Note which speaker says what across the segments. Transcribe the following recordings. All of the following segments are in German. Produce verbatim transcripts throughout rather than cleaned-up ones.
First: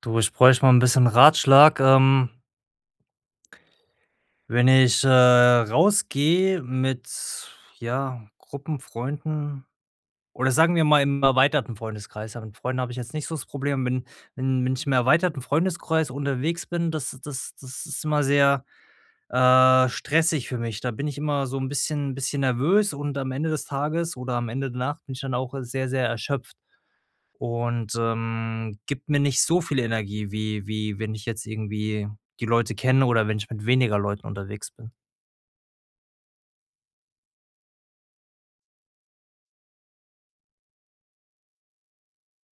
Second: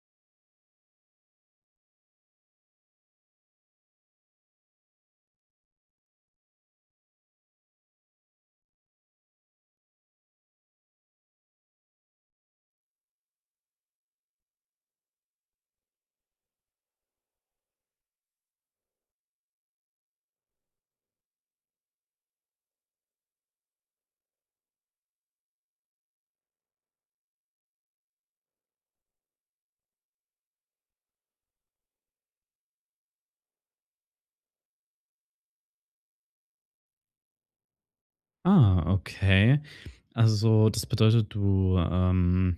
Speaker 1: Du, ich bräuchte mal ein bisschen Ratschlag. Ähm, wenn ich, äh, rausgehe mit, ja, Gruppenfreunden oder sagen wir mal im erweiterten Freundeskreis, ja, mit Freunden habe ich jetzt nicht so das Problem. Wenn wenn wenn ich im erweiterten Freundeskreis unterwegs bin, das das das ist immer sehr, äh, stressig für mich. Da bin ich immer so ein bisschen bisschen nervös, und am Ende des Tages oder am Ende der Nacht bin ich dann auch, äh, sehr, sehr erschöpft und, ähm, gibt mir nicht so viel Energie, wie wie wenn ich jetzt irgendwie die Leute kenne oder wenn ich mit weniger Leuten unterwegs bin.
Speaker 2: Ah, okay. Also, das bedeutet, du, ähm,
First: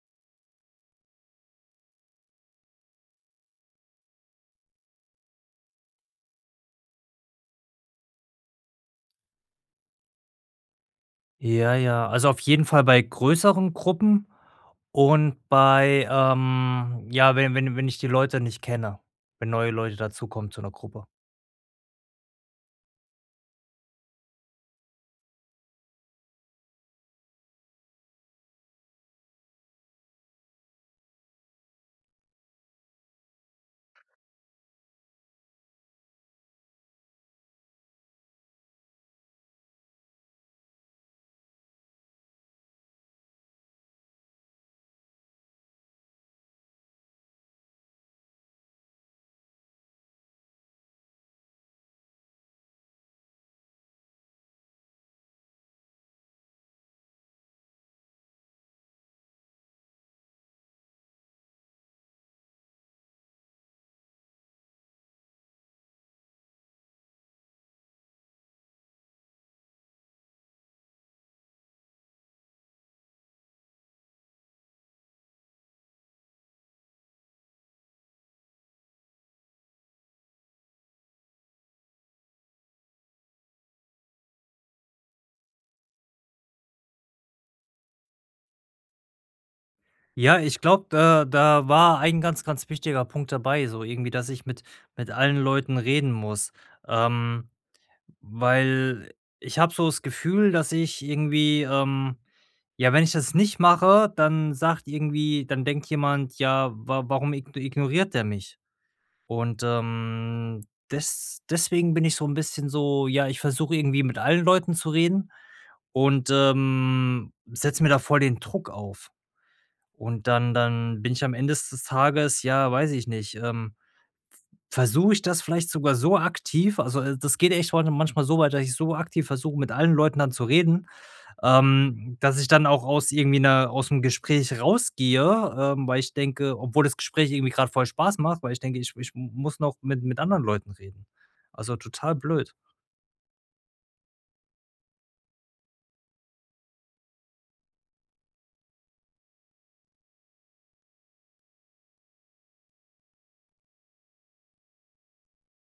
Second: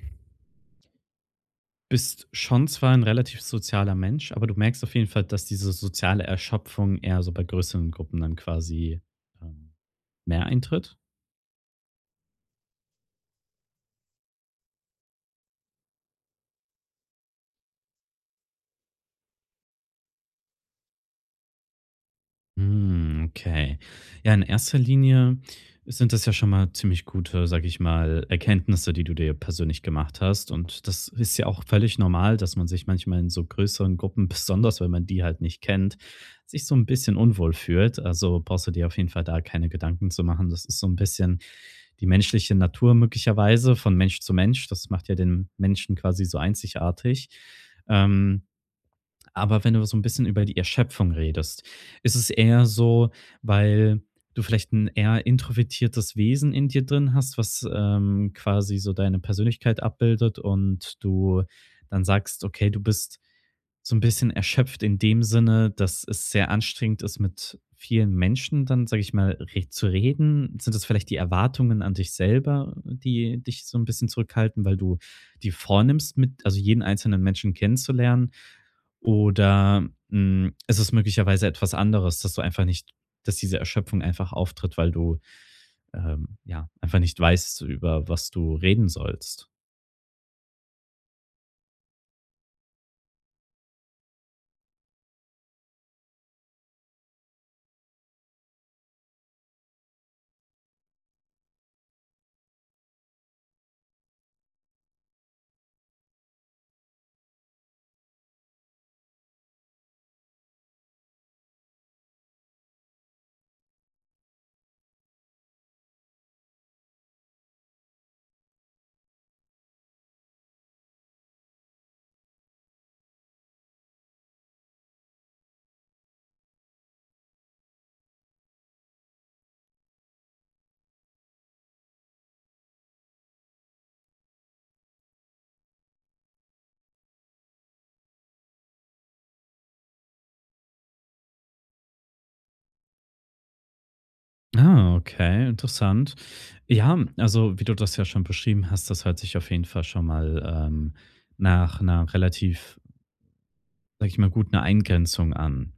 Speaker 2: bist schon zwar ein relativ sozialer Mensch, aber du merkst auf jeden Fall, dass diese soziale Erschöpfung eher so bei größeren Gruppen dann quasi, ähm, mehr eintritt?
Speaker 1: Ja, ja, also auf jeden Fall bei größeren Gruppen und bei, ähm ja, wenn wenn wenn ich die Leute nicht kenne, wenn neue Leute dazukommen zu einer Gruppe.
Speaker 2: Hm, okay. Ja, in erster Linie sind das ja schon mal ziemlich gute, sag ich mal, Erkenntnisse, die du dir persönlich gemacht hast. Und das ist ja auch völlig normal, dass man sich manchmal in so größeren Gruppen, besonders wenn man die halt nicht kennt, sich so ein bisschen unwohl fühlt. Also brauchst du dir auf jeden Fall da keine Gedanken zu machen. Das ist so ein bisschen die menschliche Natur möglicherweise von Mensch zu Mensch. Das macht ja den Menschen quasi so einzigartig. Ähm, aber wenn du so ein bisschen über die Erschöpfung redest, ist es eher so, weil du vielleicht ein eher introvertiertes Wesen in dir drin hast, was, ähm, quasi so deine Persönlichkeit abbildet und du dann sagst: „Okay, du bist so ein bisschen erschöpft in dem Sinne, dass es sehr anstrengend ist, mit vielen Menschen dann, sage ich mal, re zu reden?“ Sind das vielleicht die Erwartungen an dich selber, die dich so ein bisschen zurückhalten, weil du die vornimmst, mit also jeden einzelnen Menschen kennenzulernen? Oder, hm, ist es möglicherweise etwas anderes, dass du einfach nicht dass diese Erschöpfung einfach auftritt, weil du, ähm, ja, einfach nicht weißt, über was du reden sollst?
Speaker 1: Ja, ich glaube, da da war ein ganz, ganz wichtiger Punkt dabei, so irgendwie, dass ich mit mit allen Leuten reden muss. Ähm Weil ich habe so das Gefühl, dass ich irgendwie, ähm ja, wenn ich das nicht mache, dann sagt irgendwie dann denkt jemand: „Ja, wa warum igno ignoriert der mich?“ Und, ähm, des deswegen bin ich so ein bisschen so, ja, ich versuche irgendwie mit allen Leuten zu reden und, ähm, setze mir da voll den Druck auf. Und dann dann bin ich am Ende des Tages, ja, weiß ich nicht, ähm versuche ich das vielleicht sogar so aktiv, also, äh, das geht echt heute manchmal so weit, dass ich so aktiv versuche, mit allen Leuten dann zu reden, ähm, dass ich dann auch aus irgendwie einer, aus dem Gespräch rausgehe, ähm, weil ich denke, obwohl das Gespräch irgendwie gerade voll Spaß macht, weil ich denke, ich ich muss noch mit mit anderen Leuten reden. Also, total blöd.
Speaker 2: Ah, okay, interessant. Ja, also, wie du das ja schon beschrieben hast, das hört sich auf jeden Fall schon mal, ähm, nach einer relativ, sag ich mal, guten Eingrenzung an.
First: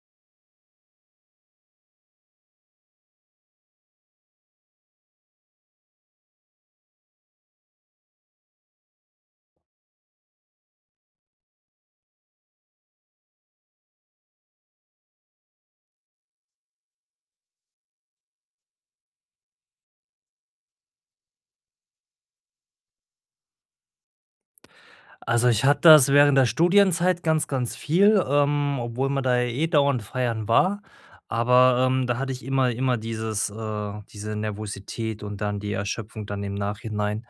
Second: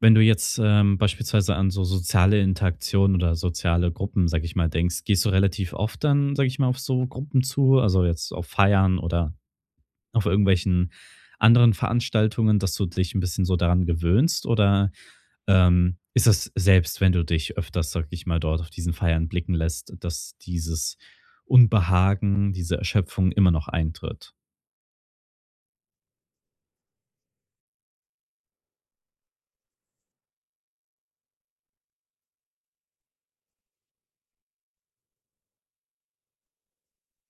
Speaker 2: Wenn du jetzt, ähm, beispielsweise an so soziale Interaktion oder soziale Gruppen, sag ich mal, denkst, gehst du relativ oft dann, sag ich mal, auf so Gruppen zu, also jetzt auf Feiern oder auf irgendwelchen anderen Veranstaltungen, dass du dich ein bisschen so daran gewöhnst? Oder, ähm, ist das selbst, wenn du dich öfters, sag ich mal, dort auf diesen Feiern blicken lässt, dass dieses Unbehagen, diese Erschöpfung immer noch eintritt?
Speaker 1: Also, ich hatte das während der Studienzeit ganz, ganz viel, ähm, obwohl man da ja eh dauernd feiern war, aber, ähm, da hatte ich immer immer dieses äh, diese Nervosität und dann die Erschöpfung dann im Nachhinein.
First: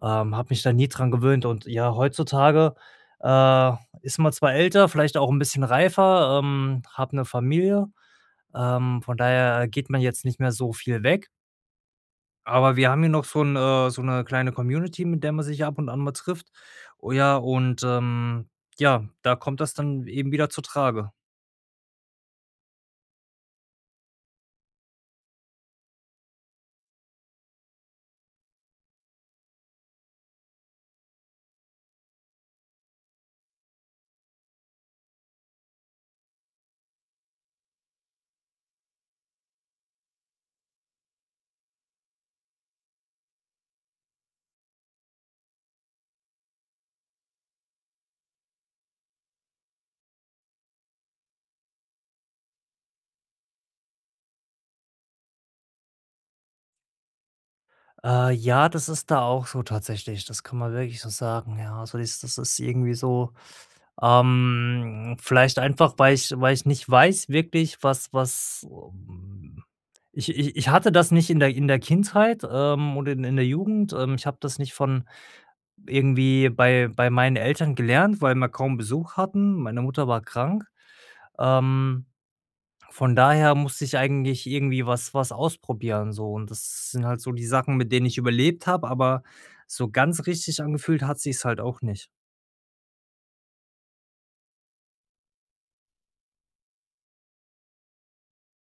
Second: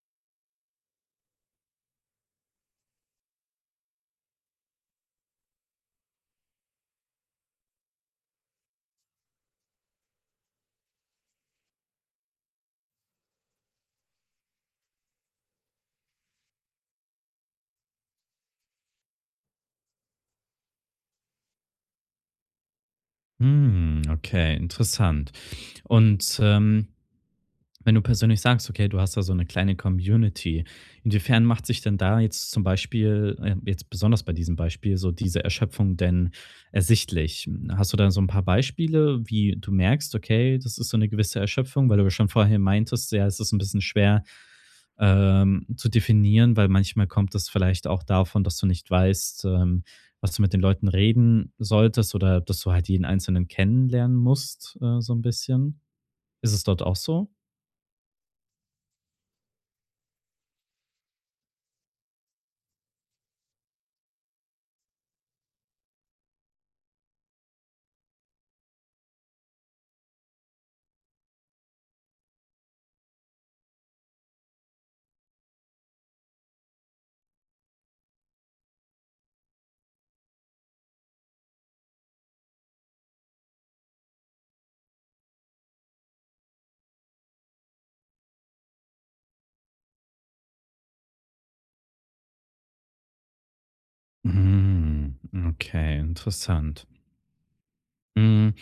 Speaker 1: Ähm, habe mich da nie dran gewöhnt, und ja, heutzutage, äh, ist man zwar älter, vielleicht auch ein bisschen reifer, ähm, habe eine Familie, ähm, von daher geht man jetzt nicht mehr so viel weg. Aber wir haben hier noch so 'n äh, so 'ne kleine Community, mit der man sich ab und an mal trifft. Oh ja, und, ähm, ja, da kommt das dann eben wieder zutrage.
Speaker 2: Hm, okay, interessant. Und, ähm wenn du persönlich sagst, okay, du hast da so eine kleine Community, inwiefern macht sich denn da jetzt zum Beispiel, äh jetzt besonders bei diesem Beispiel, so diese Erschöpfung denn ersichtlich? Hast du da so ein paar Beispiele, wie du merkst, okay, das ist so eine gewisse Erschöpfung, weil du ja schon vorher meintest, ja, es ist ein bisschen schwer, ähm, zu definieren, weil manchmal kommt das vielleicht auch davon, dass du nicht weißt, ähm, was du mit den Leuten reden solltest oder dass du halt jeden Einzelnen kennenlernen musst, äh, so ein bisschen. Ist es dort auch so?
Speaker 1: Äh, ja, das ist da auch so tatsächlich. Das kann man wirklich so sagen, ja. Also, das das ist irgendwie so. Ähm, vielleicht einfach, weil ich weil ich nicht weiß wirklich, was was ähm, ich ich ich hatte das nicht in der in der Kindheit, ähm, oder in in der Jugend. Ähm, ich habe das nicht von irgendwie bei bei meinen Eltern gelernt, weil wir kaum Besuch hatten. Meine Mutter war krank. Ähm, von daher musste ich eigentlich irgendwie was was ausprobieren so, und das sind halt so die Sachen, mit denen ich überlebt habe, aber so ganz richtig angefühlt hat sich's halt auch nicht.
Speaker 2: Mhm. Okay, interessant. Hm,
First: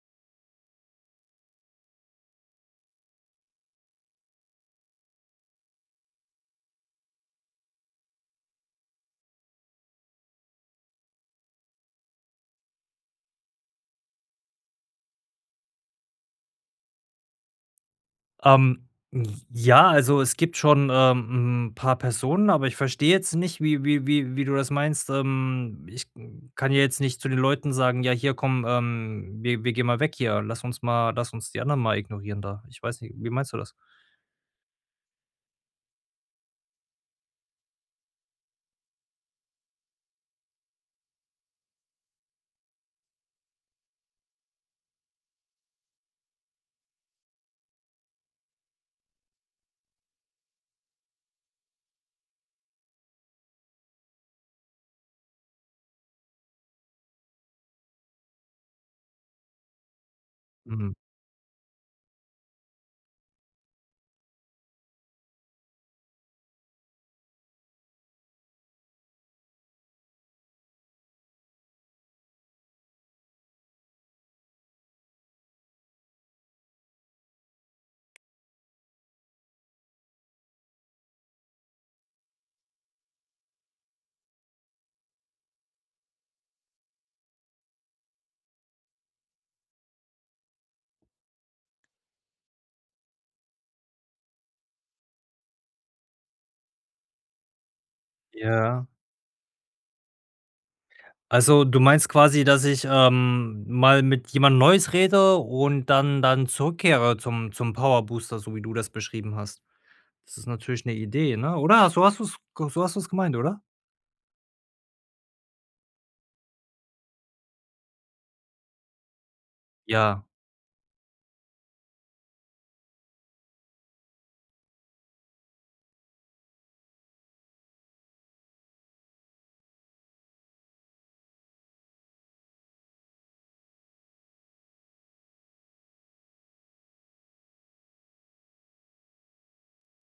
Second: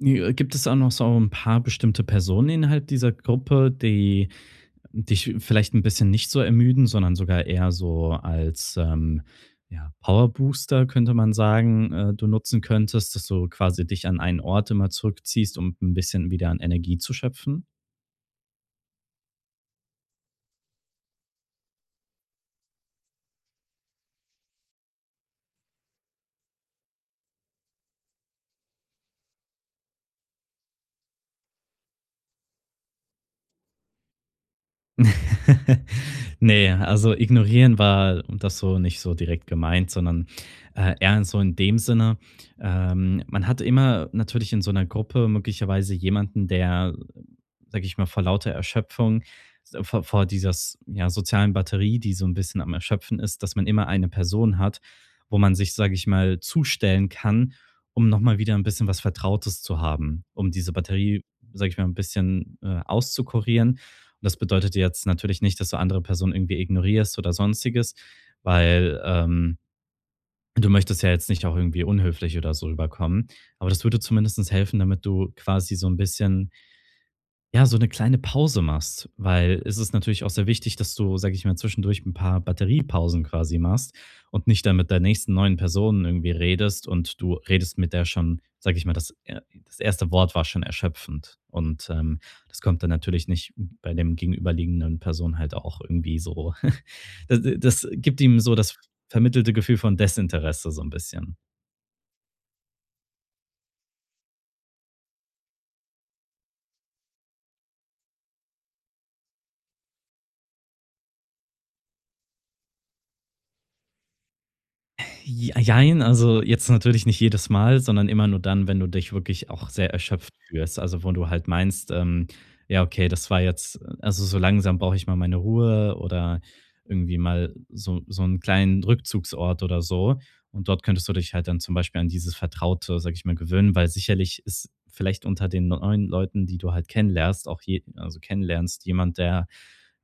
Speaker 2: i äh, gibt es auch noch so ein paar bestimmte Personen innerhalb dieser Gruppe, die dich vielleicht ein bisschen nicht so ermüden, sondern sogar eher so als, ähm, ja, Powerbooster, könnte man sagen, äh, du nutzen könntest, dass du quasi dich an einen Ort immer zurückziehst, um ein bisschen wieder an Energie zu schöpfen?
Speaker 1: Ähm, ja, also es gibt schon, ähm, 'n paar Personen, aber ich verstehe jetzt nicht, wie wie wie wie du das meinst. Ähm, ich kann ja jetzt nicht zu den Leuten sagen: „Ja, hier komm, ähm, wir wir gehen mal weg hier. Lass uns mal lass uns die anderen mal ignorieren da.“ Ich weiß nicht, wie meinst du das?
Speaker 2: Nee, also ignorieren war um das so nicht so direkt gemeint, sondern, äh, eher in so in dem Sinne, ähm, man hat immer natürlich in so einer Gruppe möglicherweise jemanden, der, sage ich mal, vor lauter Erschöpfung, s vor vor dieser s ja, sozialen Batterie, die so ein bisschen am Erschöpfen ist, dass man immer eine Person hat, wo man sich, sage ich mal, zustellen kann, um noch mal wieder ein bisschen was Vertrautes zu haben, um diese
Speaker 1: Mhm.
Speaker 2: Batterie, sage ich mal, ein bisschen, äh, auszukurieren. Das bedeutet jetzt natürlich nicht, dass du andere Personen irgendwie ignorierst oder Sonstiges, weil, ähm, du möchtest ja jetzt nicht auch irgendwie unhöflich oder so rüberkommen. Aber das würde zumindest helfen, damit du quasi so ein bisschen ja, so eine kleine Pause machst, weil es ist natürlich auch sehr wichtig, dass du, sage ich mal, zwischendurch ein paar Batteriepausen quasi machst und nicht dann mit der nächsten neuen Person irgendwie redest und du redest mit der schon, sage ich mal, das er das erste Wort war schon erschöpfend und, ähm, das kommt dann natürlich nicht bei dem gegenüberliegenden Person halt auch irgendwie so. Das das gibt ihm so das
Speaker 1: Ja.
Speaker 2: vermittelte Gefühl von Desinteresse so ein bisschen.
Speaker 1: Also, du meinst quasi, dass ich, ähm, mal mit jemand Neues rede und dann dann zurückkehre zum zum Power Booster, so wie du das beschrieben hast. Das ist natürlich eine Idee, ne? Oder? So hast du es, so hast du's gemeint, oder?
Speaker 2: J jein, also jetzt natürlich nicht jedes Mal, sondern immer nur dann, wenn du dich wirklich auch sehr
Speaker 1: Ja.
Speaker 2: erschöpft fühlst. Also, wo du halt meinst, ähm: „Ja, okay, das war jetzt also, so langsam brauche ich mal meine Ruhe oder irgendwie mal so so einen kleinen Rückzugsort oder so.“ Und dort könntest du dich halt dann zum Beispiel an dieses Vertraute, sag ich mal, gewöhnen, weil sicherlich ist vielleicht unter den neuen Leuten, die du halt kennenlernst, auch je also, kennenlernst, jemand, der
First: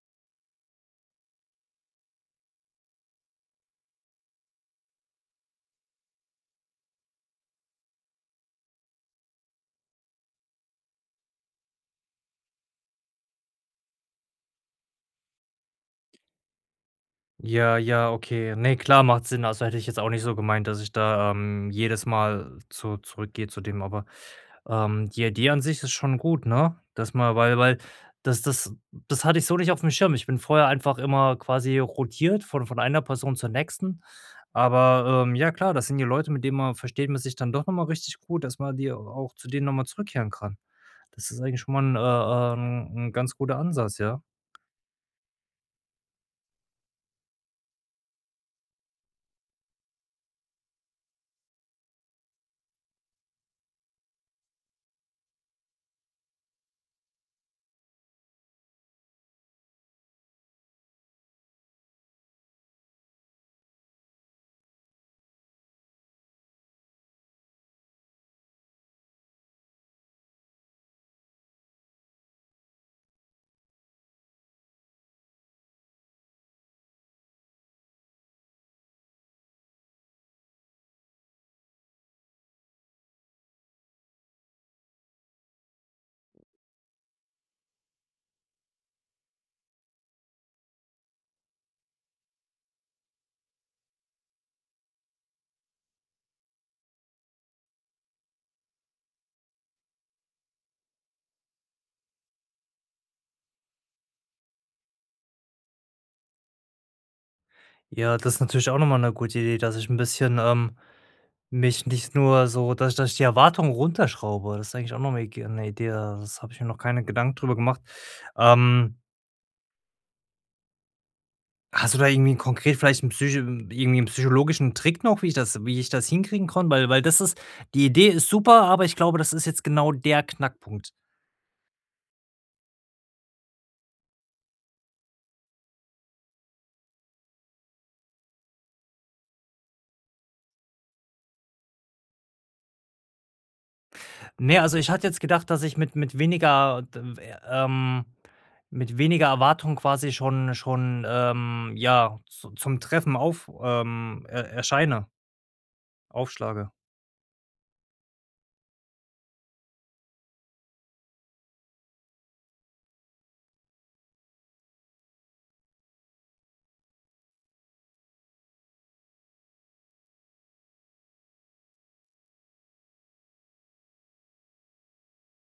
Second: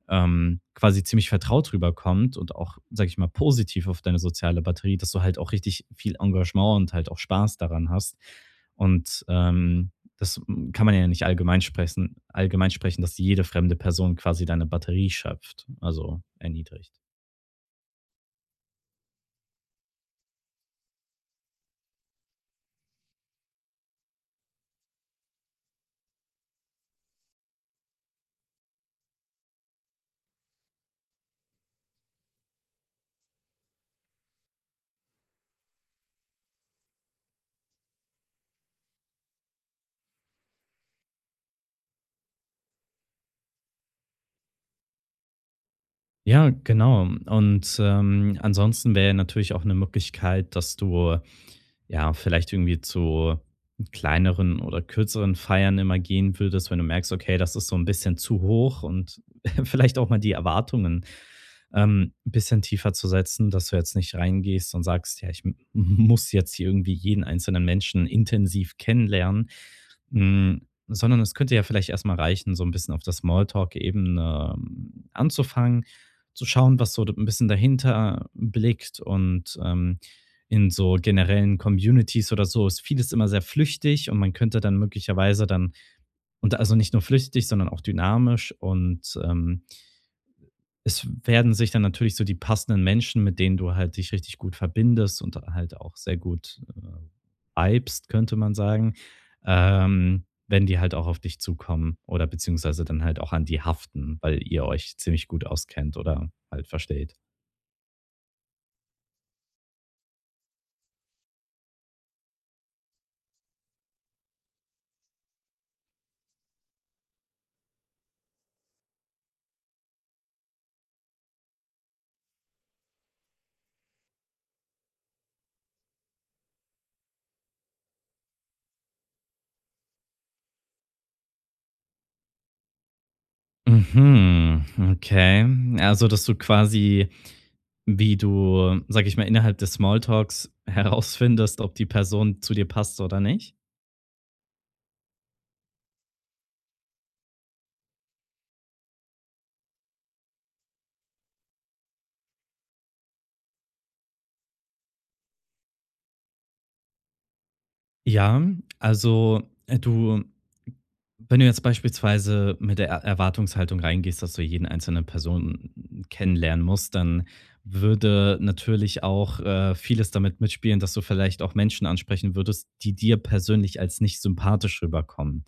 Speaker 2: ähm, quasi ziemlich vertraut rüberkommt und auch, sage ich mal, positiv auf deine soziale Batterie, dass du halt auch richtig viel Engagement und halt auch Spaß daran hast. Und ähm, das kann man ja nicht allgemein sprechen, allgemein sprechen, dass jede fremde Person quasi deine Batterie schöpft, also erniedrigt.
Speaker 1: Ja, ja, okay. Ne, klar, macht Sinn. Also, hätte ich jetzt auch nicht so gemeint, dass ich da, ähm, jedes Mal zu zurückgehe zu dem, aber, ähm, die Idee an sich ist schon gut, ne? Dass man, weil weil das das das hatte ich so nicht auf dem Schirm. Ich bin vorher einfach immer quasi rotiert von von einer Person zur nächsten. Aber, ähm, ja klar, das sind die Leute, mit denen man, versteht man sich dann doch noch mal richtig gut, dass man die, auch zu denen noch mal zurückkehren kann. Das ist eigentlich schon mal ein äh, ähm 'n ganz guter Ansatz, ja.
Speaker 2: Ja, genau. Und ähm, ansonsten wäre natürlich auch eine Möglichkeit, dass du ja, vielleicht irgendwie zu kleineren oder kürzeren Feiern immer gehen würdest, wenn du merkst, okay, das ist so ein bisschen zu hoch und vielleicht auch mal die Erwartungen, ähm, 'n bisschen tiefer zu setzen, dass du jetzt nicht reingehst und sagst: „Ja, ich m muss jetzt hier irgendwie jeden einzelnen Menschen intensiv kennenlernen.“ Hm, sondern es könnte ja vielleicht erst mal reichen, so ein bisschen auf der Smalltalk-Ebene, ähm, anzufangen, zu schauen, was so ein bisschen dahinter blickt und, ähm, in so generellen Communities oder so ist vieles immer sehr flüchtig und man könnte dann möglicherweise dann und also nicht nur flüchtig, sondern auch dynamisch und, ähm es werden sich dann natürlich so die passenden Menschen, mit denen du halt dich richtig gut verbindest und halt auch sehr gut, äh, vibest, könnte man sagen, ähm, wenn die halt auch auf dich zukommen oder beziehungsweise dann halt auch an die haften, weil ihr euch ziemlich gut auskennt oder halt versteht.
Speaker 1: Ja, das ist natürlich auch noch mal 'ne gute Idee, dass ich ein bisschen, ähm mich nicht nur so, dass dass ich die Erwartungen runterschraube. Das ist eigentlich auch noch 'ne Ig 'ne Idee, Da- das habe ich mir noch keine Gedanken drüber gemacht. Ähm, Hast du da irgendwie konkret vielleicht einen psycho irgendwie 'n psychologischen Trick noch, wie ich das, wie ich das hinkriegen kann? Weil weil das ist, die Idee ist super, aber ich glaube, das ist jetzt genau der Knackpunkt.
Speaker 2: Mhm, okay. Also, dass du quasi wie du, sage ich mal, innerhalb des Smalltalks herausfindest, ob die Person zu dir passt oder nicht?
Speaker 1: Ne, also, ich hatte jetzt gedacht, dass ich mit mit weniger d w ähm, mit weniger Erwartung quasi schon schon, ähm, ja, zu zum Treffen auf, ähm, er erscheine, aufschlage.
Speaker 2: Ja, also, äh, du wenn du jetzt beispielsweise mit der Er Erwartungshaltung reingehst, dass du jeden einzelnen Person kennenlernen musst, dann würde natürlich auch, äh, vieles damit mitspielen, dass du vielleicht auch Menschen ansprechen würdest, die dir persönlich als nicht sympathisch rüberkommen.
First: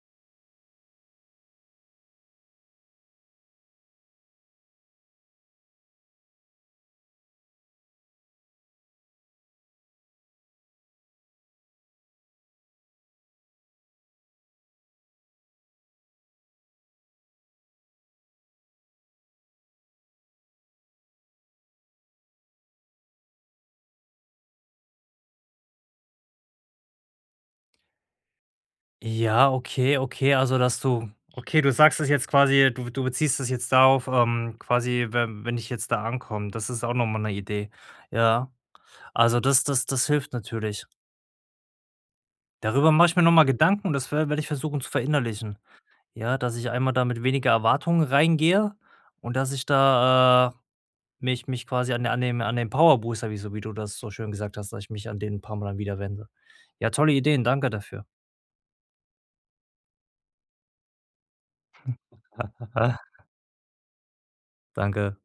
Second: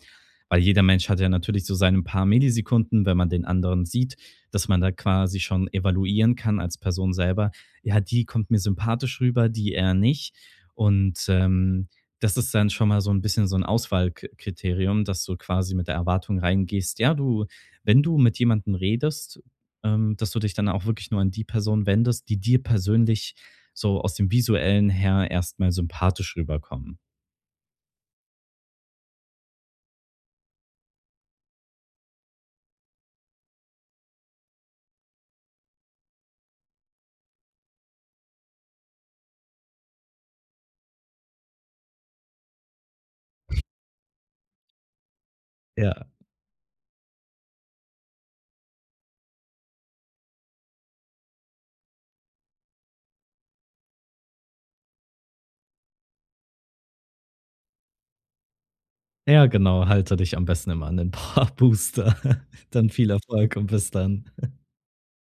Speaker 2: Weil jeder Mensch hat ja natürlich so seine paar Millisekunden, wenn man den anderen sieht, dass man da quasi schon evaluieren kann als Person selber: „Ja, die kommt mir sympathisch rüber, die eher nicht.“ Und, ähm, das ist dann schon mal so ein bisschen so ein Auswahlkriterium, dass du quasi mit der Erwartung reingehst, ja, du wenn du mit jemandem redest, ähm, dass du dich dann auch wirklich nur an die Person wendest, die dir persönlich so aus dem Visuellen her erst mal sympathisch rüberkommen.
Speaker 1: Ja, okay, okay, also dass du, okay, du sagst es jetzt quasi, du du beziehst das jetzt darauf, ähm, quasi, wenn wenn ich jetzt da ankomme. Das ist auch noch mal 'ne Idee. Ja, also das das das hilft natürlich. Darüber mache ich mir noch mal Gedanken, und das werde ich versuchen zu verinnerlichen.
Speaker 2: Ja.
Speaker 1: Ja, dass ich einmal da mit weniger Erwartungen reingehe und dass ich da, äh, mich mich quasi an an den an den Power Booster, wie so wie du das so schön gesagt hast, dass ich mich an den ein paar Mal wieder wende. Ja, tolle Ideen, danke dafür.
Speaker 2: Ja, genau, halte dich am besten immer an den Paar-Booster. Dann viel Erfolg und bis dann.
Speaker 1: Danke.